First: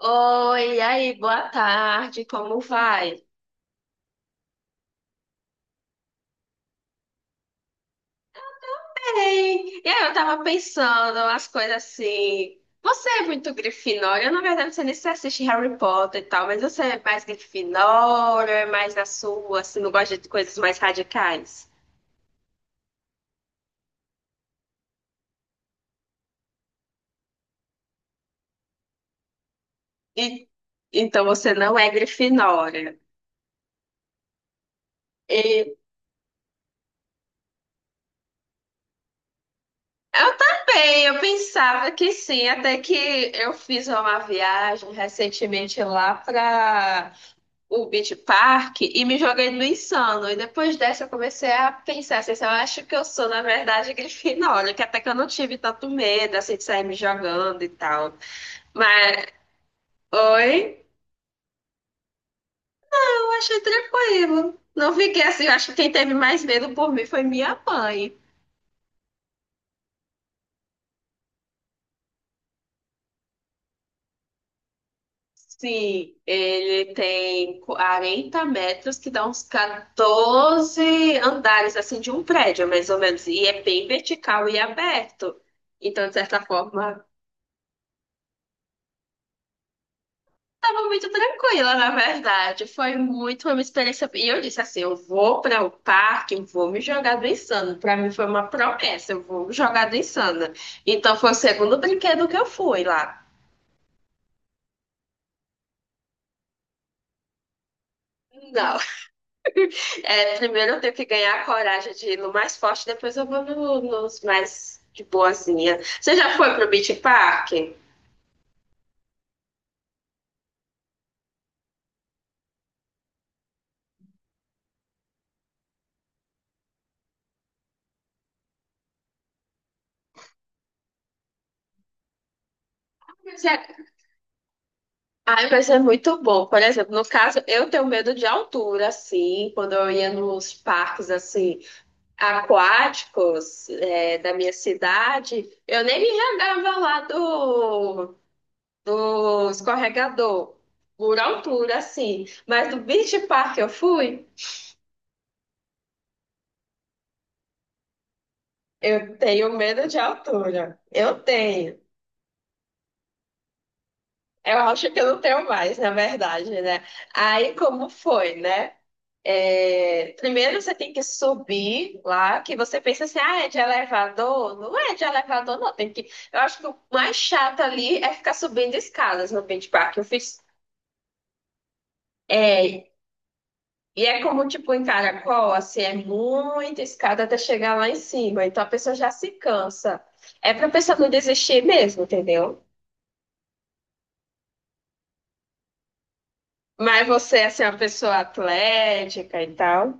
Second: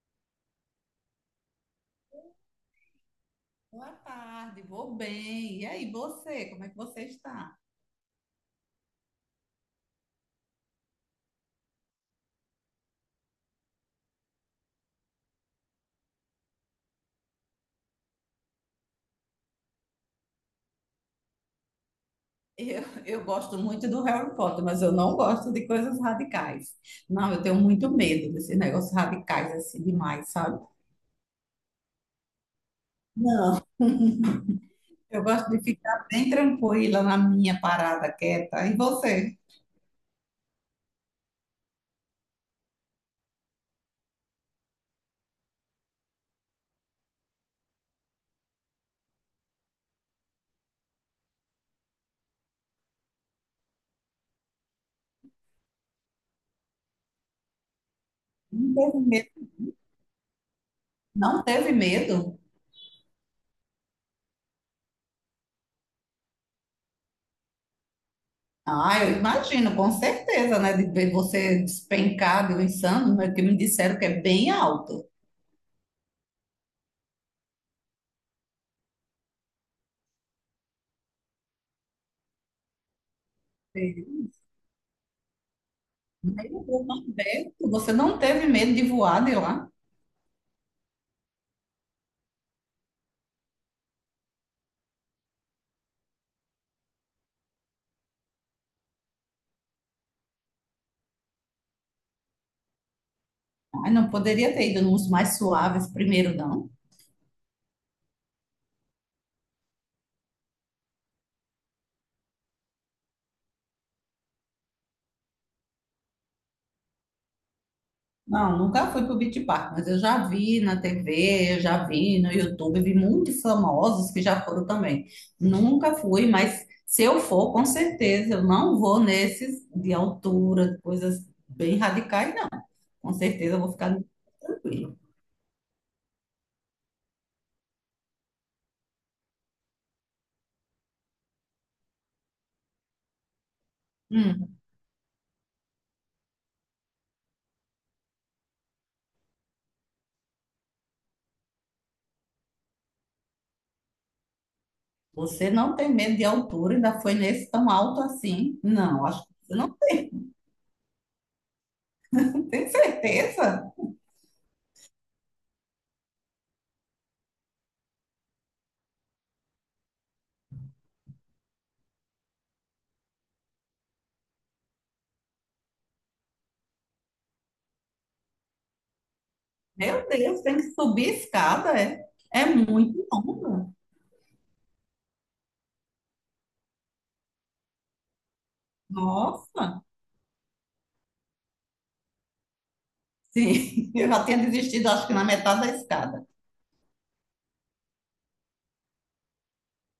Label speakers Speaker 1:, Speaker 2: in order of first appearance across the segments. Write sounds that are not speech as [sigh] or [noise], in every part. Speaker 1: Oi, e aí, boa tarde, como vai?
Speaker 2: Boa tarde, vou bem. E aí, você? Como é que você está?
Speaker 1: Ei, e aí, eu tava pensando umas coisas assim. Você é muito Grifinória, eu na verdade você nem se assiste Harry Potter e tal, mas você é mais Grifinória, é mais na sua, assim, não gosta de coisas mais radicais.
Speaker 2: Eu gosto muito do Harry Potter, mas eu não gosto de coisas radicais. Não, eu tenho muito medo desses negócios radicais assim demais,
Speaker 1: E,
Speaker 2: sabe?
Speaker 1: então você não é Grifinória.
Speaker 2: Não. Eu gosto de
Speaker 1: E
Speaker 2: ficar bem tranquila na minha parada quieta. E você?
Speaker 1: eu também, eu pensava que sim, até que eu fiz uma viagem recentemente lá para o Beach Park e me joguei no Insano. E depois dessa eu comecei a pensar assim, eu acho que eu sou, na verdade, [laughs] Grifinória, que até que eu não tive tanto medo assim de sair me jogando e tal.
Speaker 2: Não teve
Speaker 1: Mas,
Speaker 2: medo?
Speaker 1: oi,
Speaker 2: Não teve medo?
Speaker 1: eu achei tranquilo. Não fiquei assim, eu acho que quem teve mais medo por mim foi minha mãe.
Speaker 2: Ah, eu imagino, com certeza, né? De ver você despencado, insano, né, que me disseram que é bem alto.
Speaker 1: Sim, ele tem 40 metros, que dá uns 14 andares assim de um prédio, mais ou menos. E é bem
Speaker 2: Sim.
Speaker 1: vertical e aberto. Então, de certa
Speaker 2: Meu Deus,
Speaker 1: forma,
Speaker 2: mas Beto, você não teve medo de voar de lá?
Speaker 1: tava muito tranquila, na verdade. Foi muito uma experiência. E eu disse assim: eu vou para o parque, eu vou me jogar do insano. Para mim foi uma promessa, eu vou me jogar do insano. Então foi o segundo brinquedo que eu fui lá.
Speaker 2: Ai, não poderia ter ido nos mais suaves primeiro, não?
Speaker 1: Não, é, primeiro eu tenho que ganhar a coragem de ir no mais forte, depois eu vou nos mais de boazinha. Você já foi pro Beach Park?
Speaker 2: Não, nunca fui pro o Beach Park, mas eu já vi na TV, eu já vi no YouTube, vi muitos famosos que já foram também. Nunca fui, mas se eu for, com certeza, eu não vou nesses de altura, coisas bem radicais, com
Speaker 1: Mas
Speaker 2: certeza eu
Speaker 1: é-
Speaker 2: vou ficar tranquilo.
Speaker 1: Ai, mas é muito bom. Por exemplo, no caso, eu tenho medo de altura, assim, quando eu ia nos parques, assim, aquáticos é, da minha
Speaker 2: Hum,
Speaker 1: cidade, eu nem me jogava lá do, do escorregador, por altura, assim. Mas do beach park que eu fui,
Speaker 2: Você não tem medo de altura, ainda foi nesse tão alto assim? Não,
Speaker 1: eu
Speaker 2: acho que
Speaker 1: tenho
Speaker 2: você não
Speaker 1: medo de altura. Eu tenho.
Speaker 2: tem. Tem certeza.
Speaker 1: Eu acho que eu não tenho mais, na verdade, né? Aí como foi, né? É, primeiro você tem que subir lá, que você pensa assim, ah, é de elevador? Não é de elevador, não. Tem que... Eu acho que o mais chato ali é ficar subindo escadas no Beach Park. Eu
Speaker 2: Meu
Speaker 1: fiz.
Speaker 2: Deus, tem que subir a escada, é? É
Speaker 1: É,
Speaker 2: muito longa.
Speaker 1: e é como tipo em Caracol, assim, é muita escada até chegar lá em cima. Então a pessoa já se
Speaker 2: Nossa,
Speaker 1: cansa. É pra pessoa não desistir mesmo, entendeu?
Speaker 2: sim, [laughs] eu já tinha desistido, acho que na metade da escada.
Speaker 1: Mas você, assim, é uma pessoa atlética e tal.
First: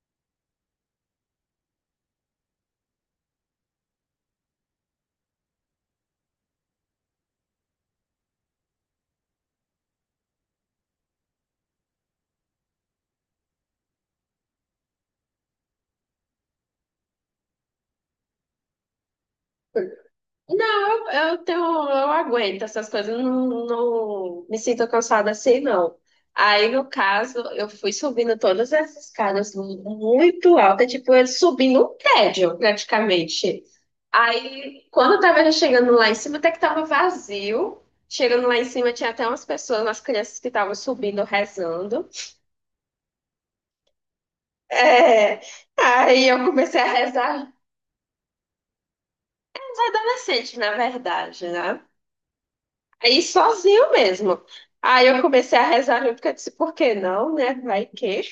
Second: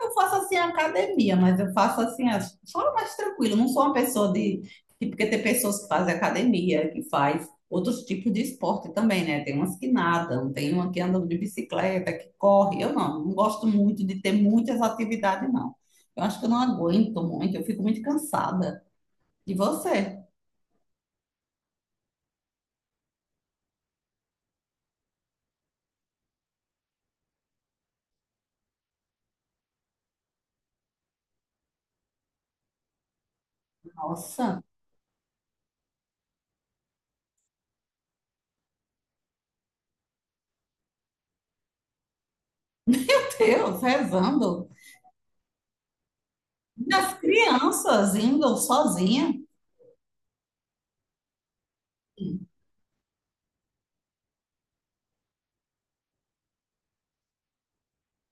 Speaker 2: Eu faço assim academia, mas eu faço assim, só mais tranquilo. Eu não sou uma pessoa de. Porque tem pessoas que fazem academia, que faz outros tipos de esporte também, né? Tem umas que nadam, tem uma que anda de bicicleta, que corre. Eu não, não gosto muito de ter muitas atividades, não. Eu acho que eu não aguento muito, eu fico muito cansada. E você?
Speaker 1: Não, eu tenho, eu aguento essas coisas, eu não, não me sinto cansada assim, não. Aí, no caso, eu fui subindo todas essas escadas muito alta, tipo, eu subindo um prédio, praticamente.
Speaker 2: Nossa,
Speaker 1: Aí, quando eu tava já chegando lá em cima, até que tava vazio. Chegando lá em cima, tinha até umas pessoas, umas crianças que estavam subindo, rezando.
Speaker 2: Deus, rezando.
Speaker 1: É, aí eu comecei a
Speaker 2: E as
Speaker 1: rezar,
Speaker 2: crianças indo sozinha.
Speaker 1: adolescente, na verdade, né? Aí sozinho mesmo. Aí eu comecei a rezar junto, porque eu disse, por que não, né? Vai que.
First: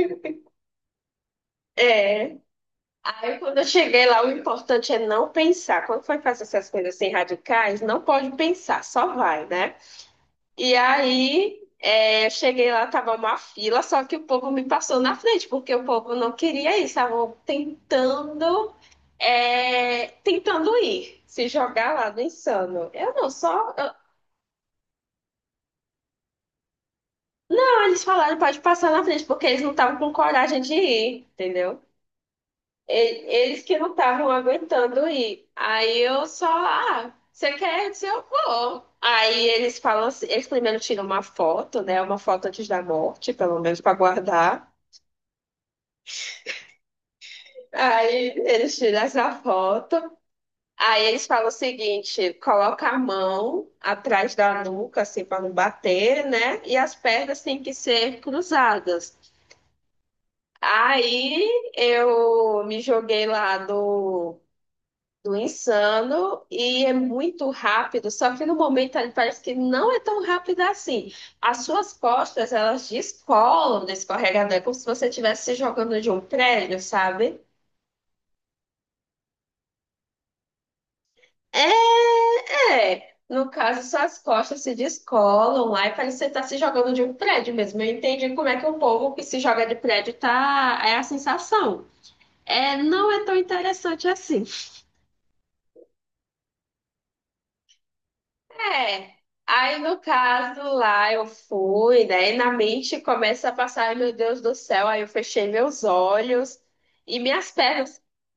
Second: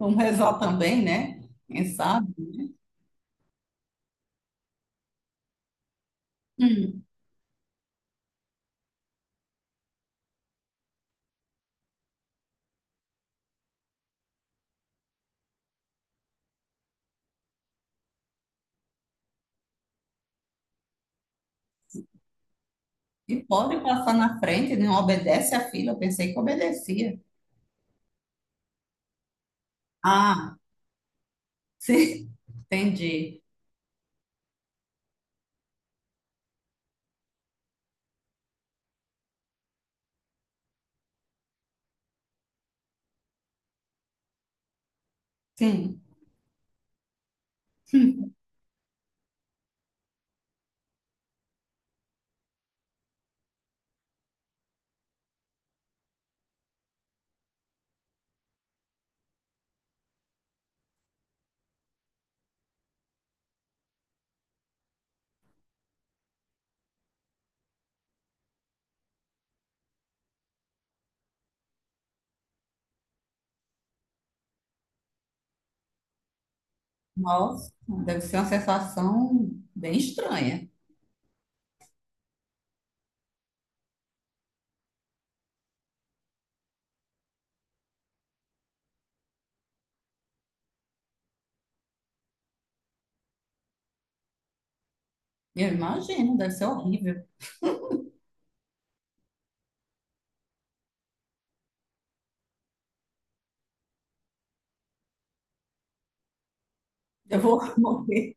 Speaker 2: Vamos rezar também, né? Quem sabe?
Speaker 1: É. Aí quando eu cheguei lá, o importante é não pensar. Quando for fazer essas coisas assim radicais, não pode pensar, só vai, né? E aí é, eu cheguei lá, tava uma fila, só que o povo me passou na frente, porque o povo não queria ir, estavam tentando, é, tentando ir, se jogar lá no insano. Eu não,
Speaker 2: E
Speaker 1: só.
Speaker 2: pode passar na frente, não obedece à fila. Eu pensei que obedecia.
Speaker 1: Eles falaram, pode passar na frente, porque eles não estavam com
Speaker 2: Ah,
Speaker 1: coragem de ir, entendeu?
Speaker 2: sim, [laughs] entendi.
Speaker 1: E- Eles que não estavam aguentando ir. Aí eu só, ah, você quer? Eu disse, eu vou. Aí eles falam assim, eles primeiro tiram uma foto, né? Uma foto antes da morte, pelo menos para guardar.
Speaker 2: Sim.
Speaker 1: Aí eles tiram essa foto. Aí eles falam o seguinte: coloca a mão atrás da nuca, assim, para não bater, né? E as pernas têm que ser cruzadas. Aí eu me joguei lá do Insano e é muito rápido, só que no momento ali parece que não é tão rápido assim. As suas costas, elas descolam do escorregador, é como se você estivesse se jogando de um prédio, sabe?
Speaker 2: Nossa, deve ser uma sensação bem estranha.
Speaker 1: É, no caso, suas costas se descolam lá e parece que você tá se jogando de um prédio mesmo. Eu entendi como é que o povo que se joga de prédio tá, é a sensação. É, não é tão interessante assim.
Speaker 2: Eu imagino, deve ser horrível.
Speaker 1: É. Aí, no caso, lá eu fui, né? E na mente começa a passar, "Ai, meu Deus do céu. Aí eu fechei meus olhos e
Speaker 2: Eu
Speaker 1: minhas
Speaker 2: vou [laughs]
Speaker 1: pernas.
Speaker 2: morrer,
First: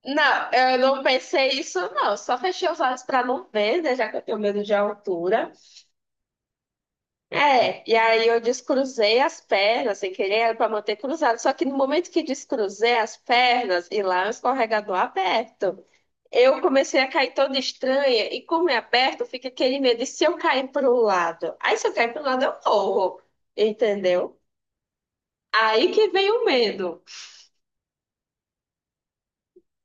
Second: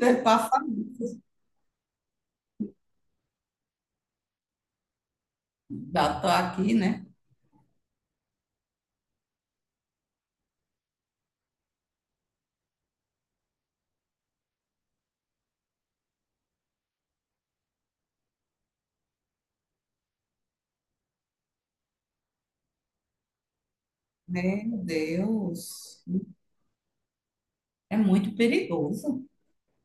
Speaker 2: deve
Speaker 1: Não,
Speaker 2: passar.
Speaker 1: eu não pensei isso, não. Eu só fechei os olhos para não ver, né? Já que eu tenho medo de altura.
Speaker 2: Já tô aqui, né?
Speaker 1: É, e aí eu descruzei as pernas sem querer, era para manter cruzado. Só que no momento que descruzei as pernas, e lá é um escorregador aberto. Eu comecei a cair toda estranha e como é aberto, fica aquele medo de se eu cair para um lado. Aí se eu cair para um lado, eu morro, entendeu?
Speaker 2: Meu
Speaker 1: Aí
Speaker 2: Deus,
Speaker 1: que vem o medo.
Speaker 2: é muito perigoso.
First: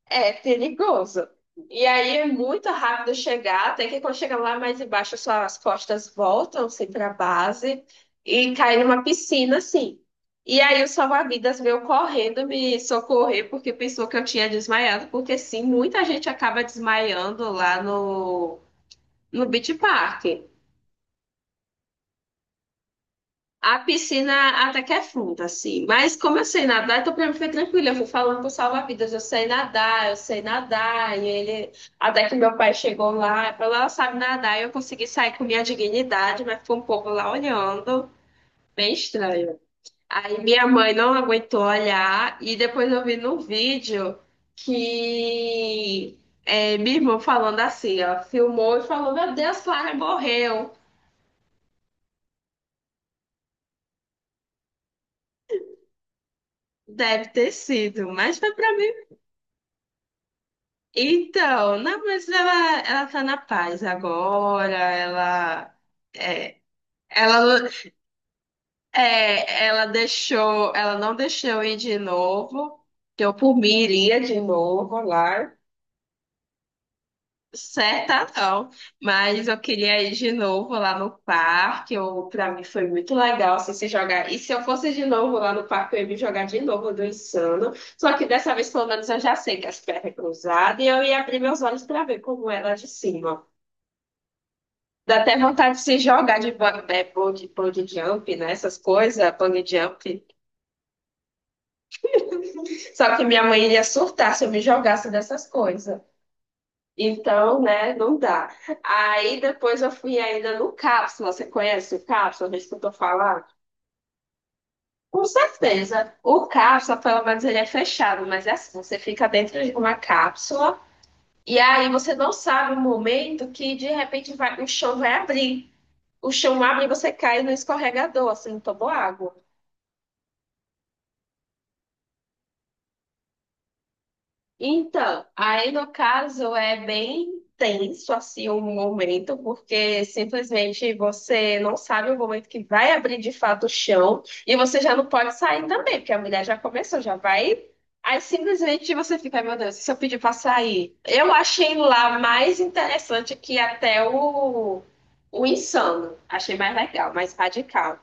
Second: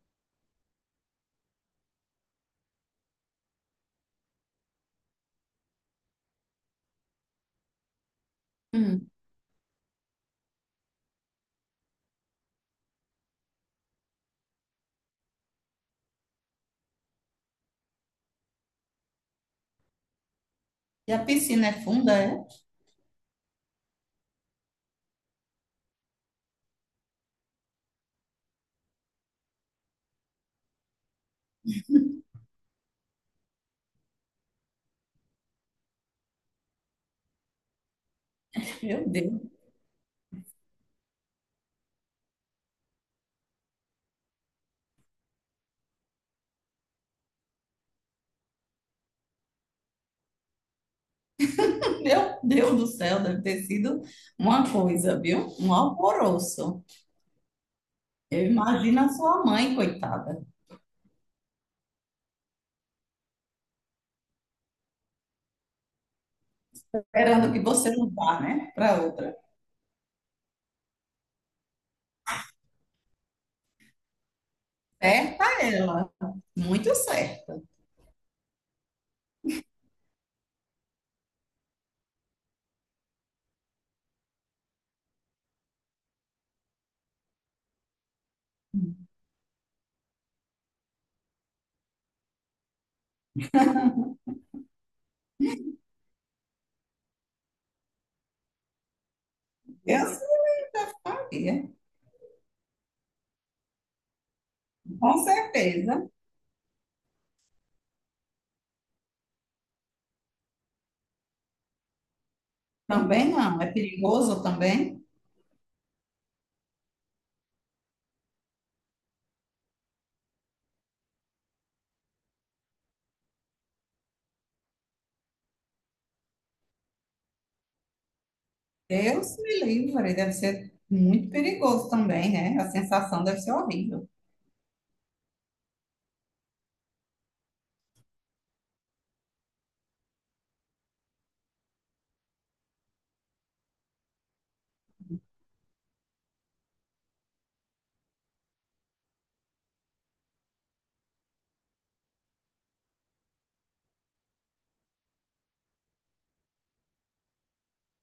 Speaker 1: É perigoso. E aí é muito rápido chegar, até que quando chega lá mais embaixo, suas costas voltam assim para a base e cai numa
Speaker 2: Hum.
Speaker 1: piscina assim. E aí o salva-vidas veio correndo me socorrer porque pensou que eu tinha desmaiado, porque sim, muita gente acaba desmaiando lá no Beach Park.
Speaker 2: E a piscina é funda, é?
Speaker 1: A piscina até que é funda, assim. Mas como eu sei nadar, então pra mim foi tranquilo. Eu fui falando pro salva-vidas, eu sei nadar, eu sei nadar. E ele, até que meu pai chegou lá, falou, ela sabe nadar. E eu consegui sair com minha dignidade, mas ficou um povo lá olhando. Bem
Speaker 2: Meu Deus,
Speaker 1: estranho. Aí minha mãe não aguentou olhar. E depois eu vi no vídeo que é, minha irmã falando assim, ó. Filmou e falou, meu Deus, Clara morreu.
Speaker 2: [laughs] meu Deus do céu, deve ter sido uma coisa, viu? Um alvoroço.
Speaker 1: Deve ter sido, mas
Speaker 2: Eu
Speaker 1: foi pra
Speaker 2: imagino a sua mãe, coitada,
Speaker 1: então, não, mas ela tá na paz agora, ela, é,
Speaker 2: esperando
Speaker 1: ela,
Speaker 2: que você não vá, né, para outra.
Speaker 1: é, ela deixou, ela não deixou eu ir de novo, que eu por mim iria de novo
Speaker 2: Certa
Speaker 1: lá,
Speaker 2: ela, muito certa.
Speaker 1: certa não, mas eu queria ir de novo lá no parque, eu, pra mim foi muito legal assim, se jogar, e se eu fosse de novo lá no parque, eu ia me jogar de novo do Insano, só que dessa vez pelo menos eu já sei que as pernas cruzadas, e eu ia abrir meus olhos pra ver como era de cima. Dá até vontade de se jogar de bungee, bungee jump, né? Essas coisas, bungee
Speaker 2: Eu
Speaker 1: jump.
Speaker 2: sabia,
Speaker 1: Só que minha mãe ia surtar se eu me jogasse
Speaker 2: com
Speaker 1: dessas coisas.
Speaker 2: certeza.
Speaker 1: Então, né, não dá. Aí depois eu fui ainda no Cápsula. Você conhece o Cápsula? Já escutou
Speaker 2: Também
Speaker 1: falar?
Speaker 2: não, é perigoso também.
Speaker 1: Com certeza. O Cápsula, pelo menos, ele é fechado, mas é assim, você fica dentro de uma cápsula e aí você não sabe o momento que de repente vai, o chão vai abrir. O chão abre e você cai no escorregador, assim, no toboágua.
Speaker 2: Deus me livre, deve ser muito perigoso também, né? A sensação deve ser horrível.
Speaker 1: Então, aí no caso é bem tenso assim o momento, porque simplesmente você não sabe o momento que vai abrir de fato o chão e você já não pode sair também, porque a mulher já começou, já vai. Aí simplesmente você fica, meu Deus, e se eu pedir para sair? Eu achei lá mais interessante que até o insano. Achei mais legal, mais radical.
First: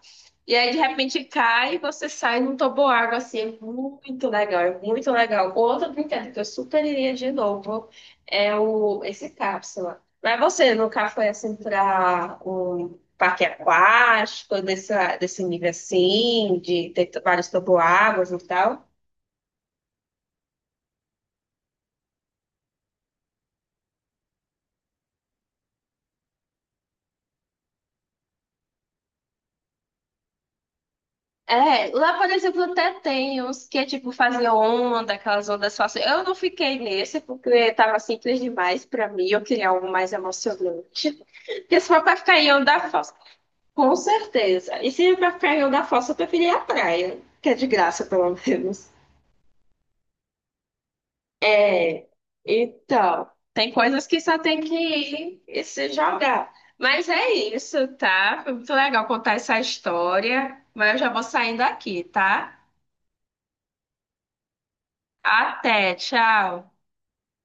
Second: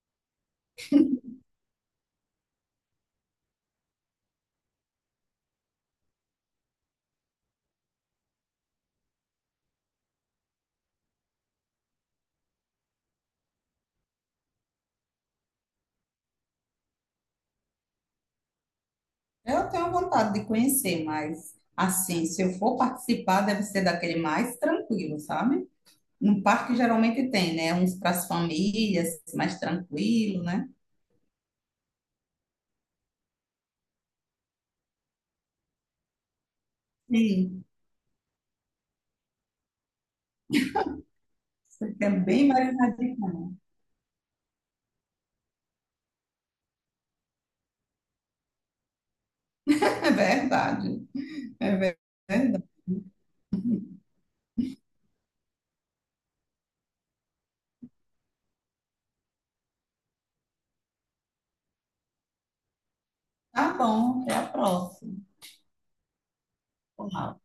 Speaker 1: E aí, de repente, cai e você sai num toboágua, assim, é muito legal, é muito legal. Outro brinquedo que eu super iria de novo é o, esse cápsula. Mas você nunca foi, assim, para um parque aquático, desse, desse nível, assim, de ter vários toboáguas e tal?
Speaker 2: Eu tenho vontade de conhecer, mas assim, se eu for participar, deve ser daquele mais tranquilo, sabe? No parque geralmente tem, né? Uns para as famílias, mais tranquilo, né?
Speaker 1: É, lá, por exemplo, até tem uns que, tipo, faziam onda, aquelas ondas falsas. Eu não fiquei nesse
Speaker 2: Sim,
Speaker 1: porque tava simples demais pra mim, eu queria algo mais emocionante. Porque se
Speaker 2: você
Speaker 1: for
Speaker 2: é
Speaker 1: pra ficar
Speaker 2: bem
Speaker 1: em
Speaker 2: mais
Speaker 1: onda falsa,
Speaker 2: radical.
Speaker 1: com certeza. E se for pra ficar em onda falsa, eu preferia a praia, que é de graça, pelo menos.
Speaker 2: É verdade. É
Speaker 1: É,
Speaker 2: verdade.
Speaker 1: então, tem coisas que só tem que ir e se jogar. Mas é isso, tá? Foi muito legal contar essa história, mas eu já vou saindo aqui, tá?
Speaker 2: Tá bom, até a próxima.
Speaker 1: Até, tchau!
Speaker 2: Olá.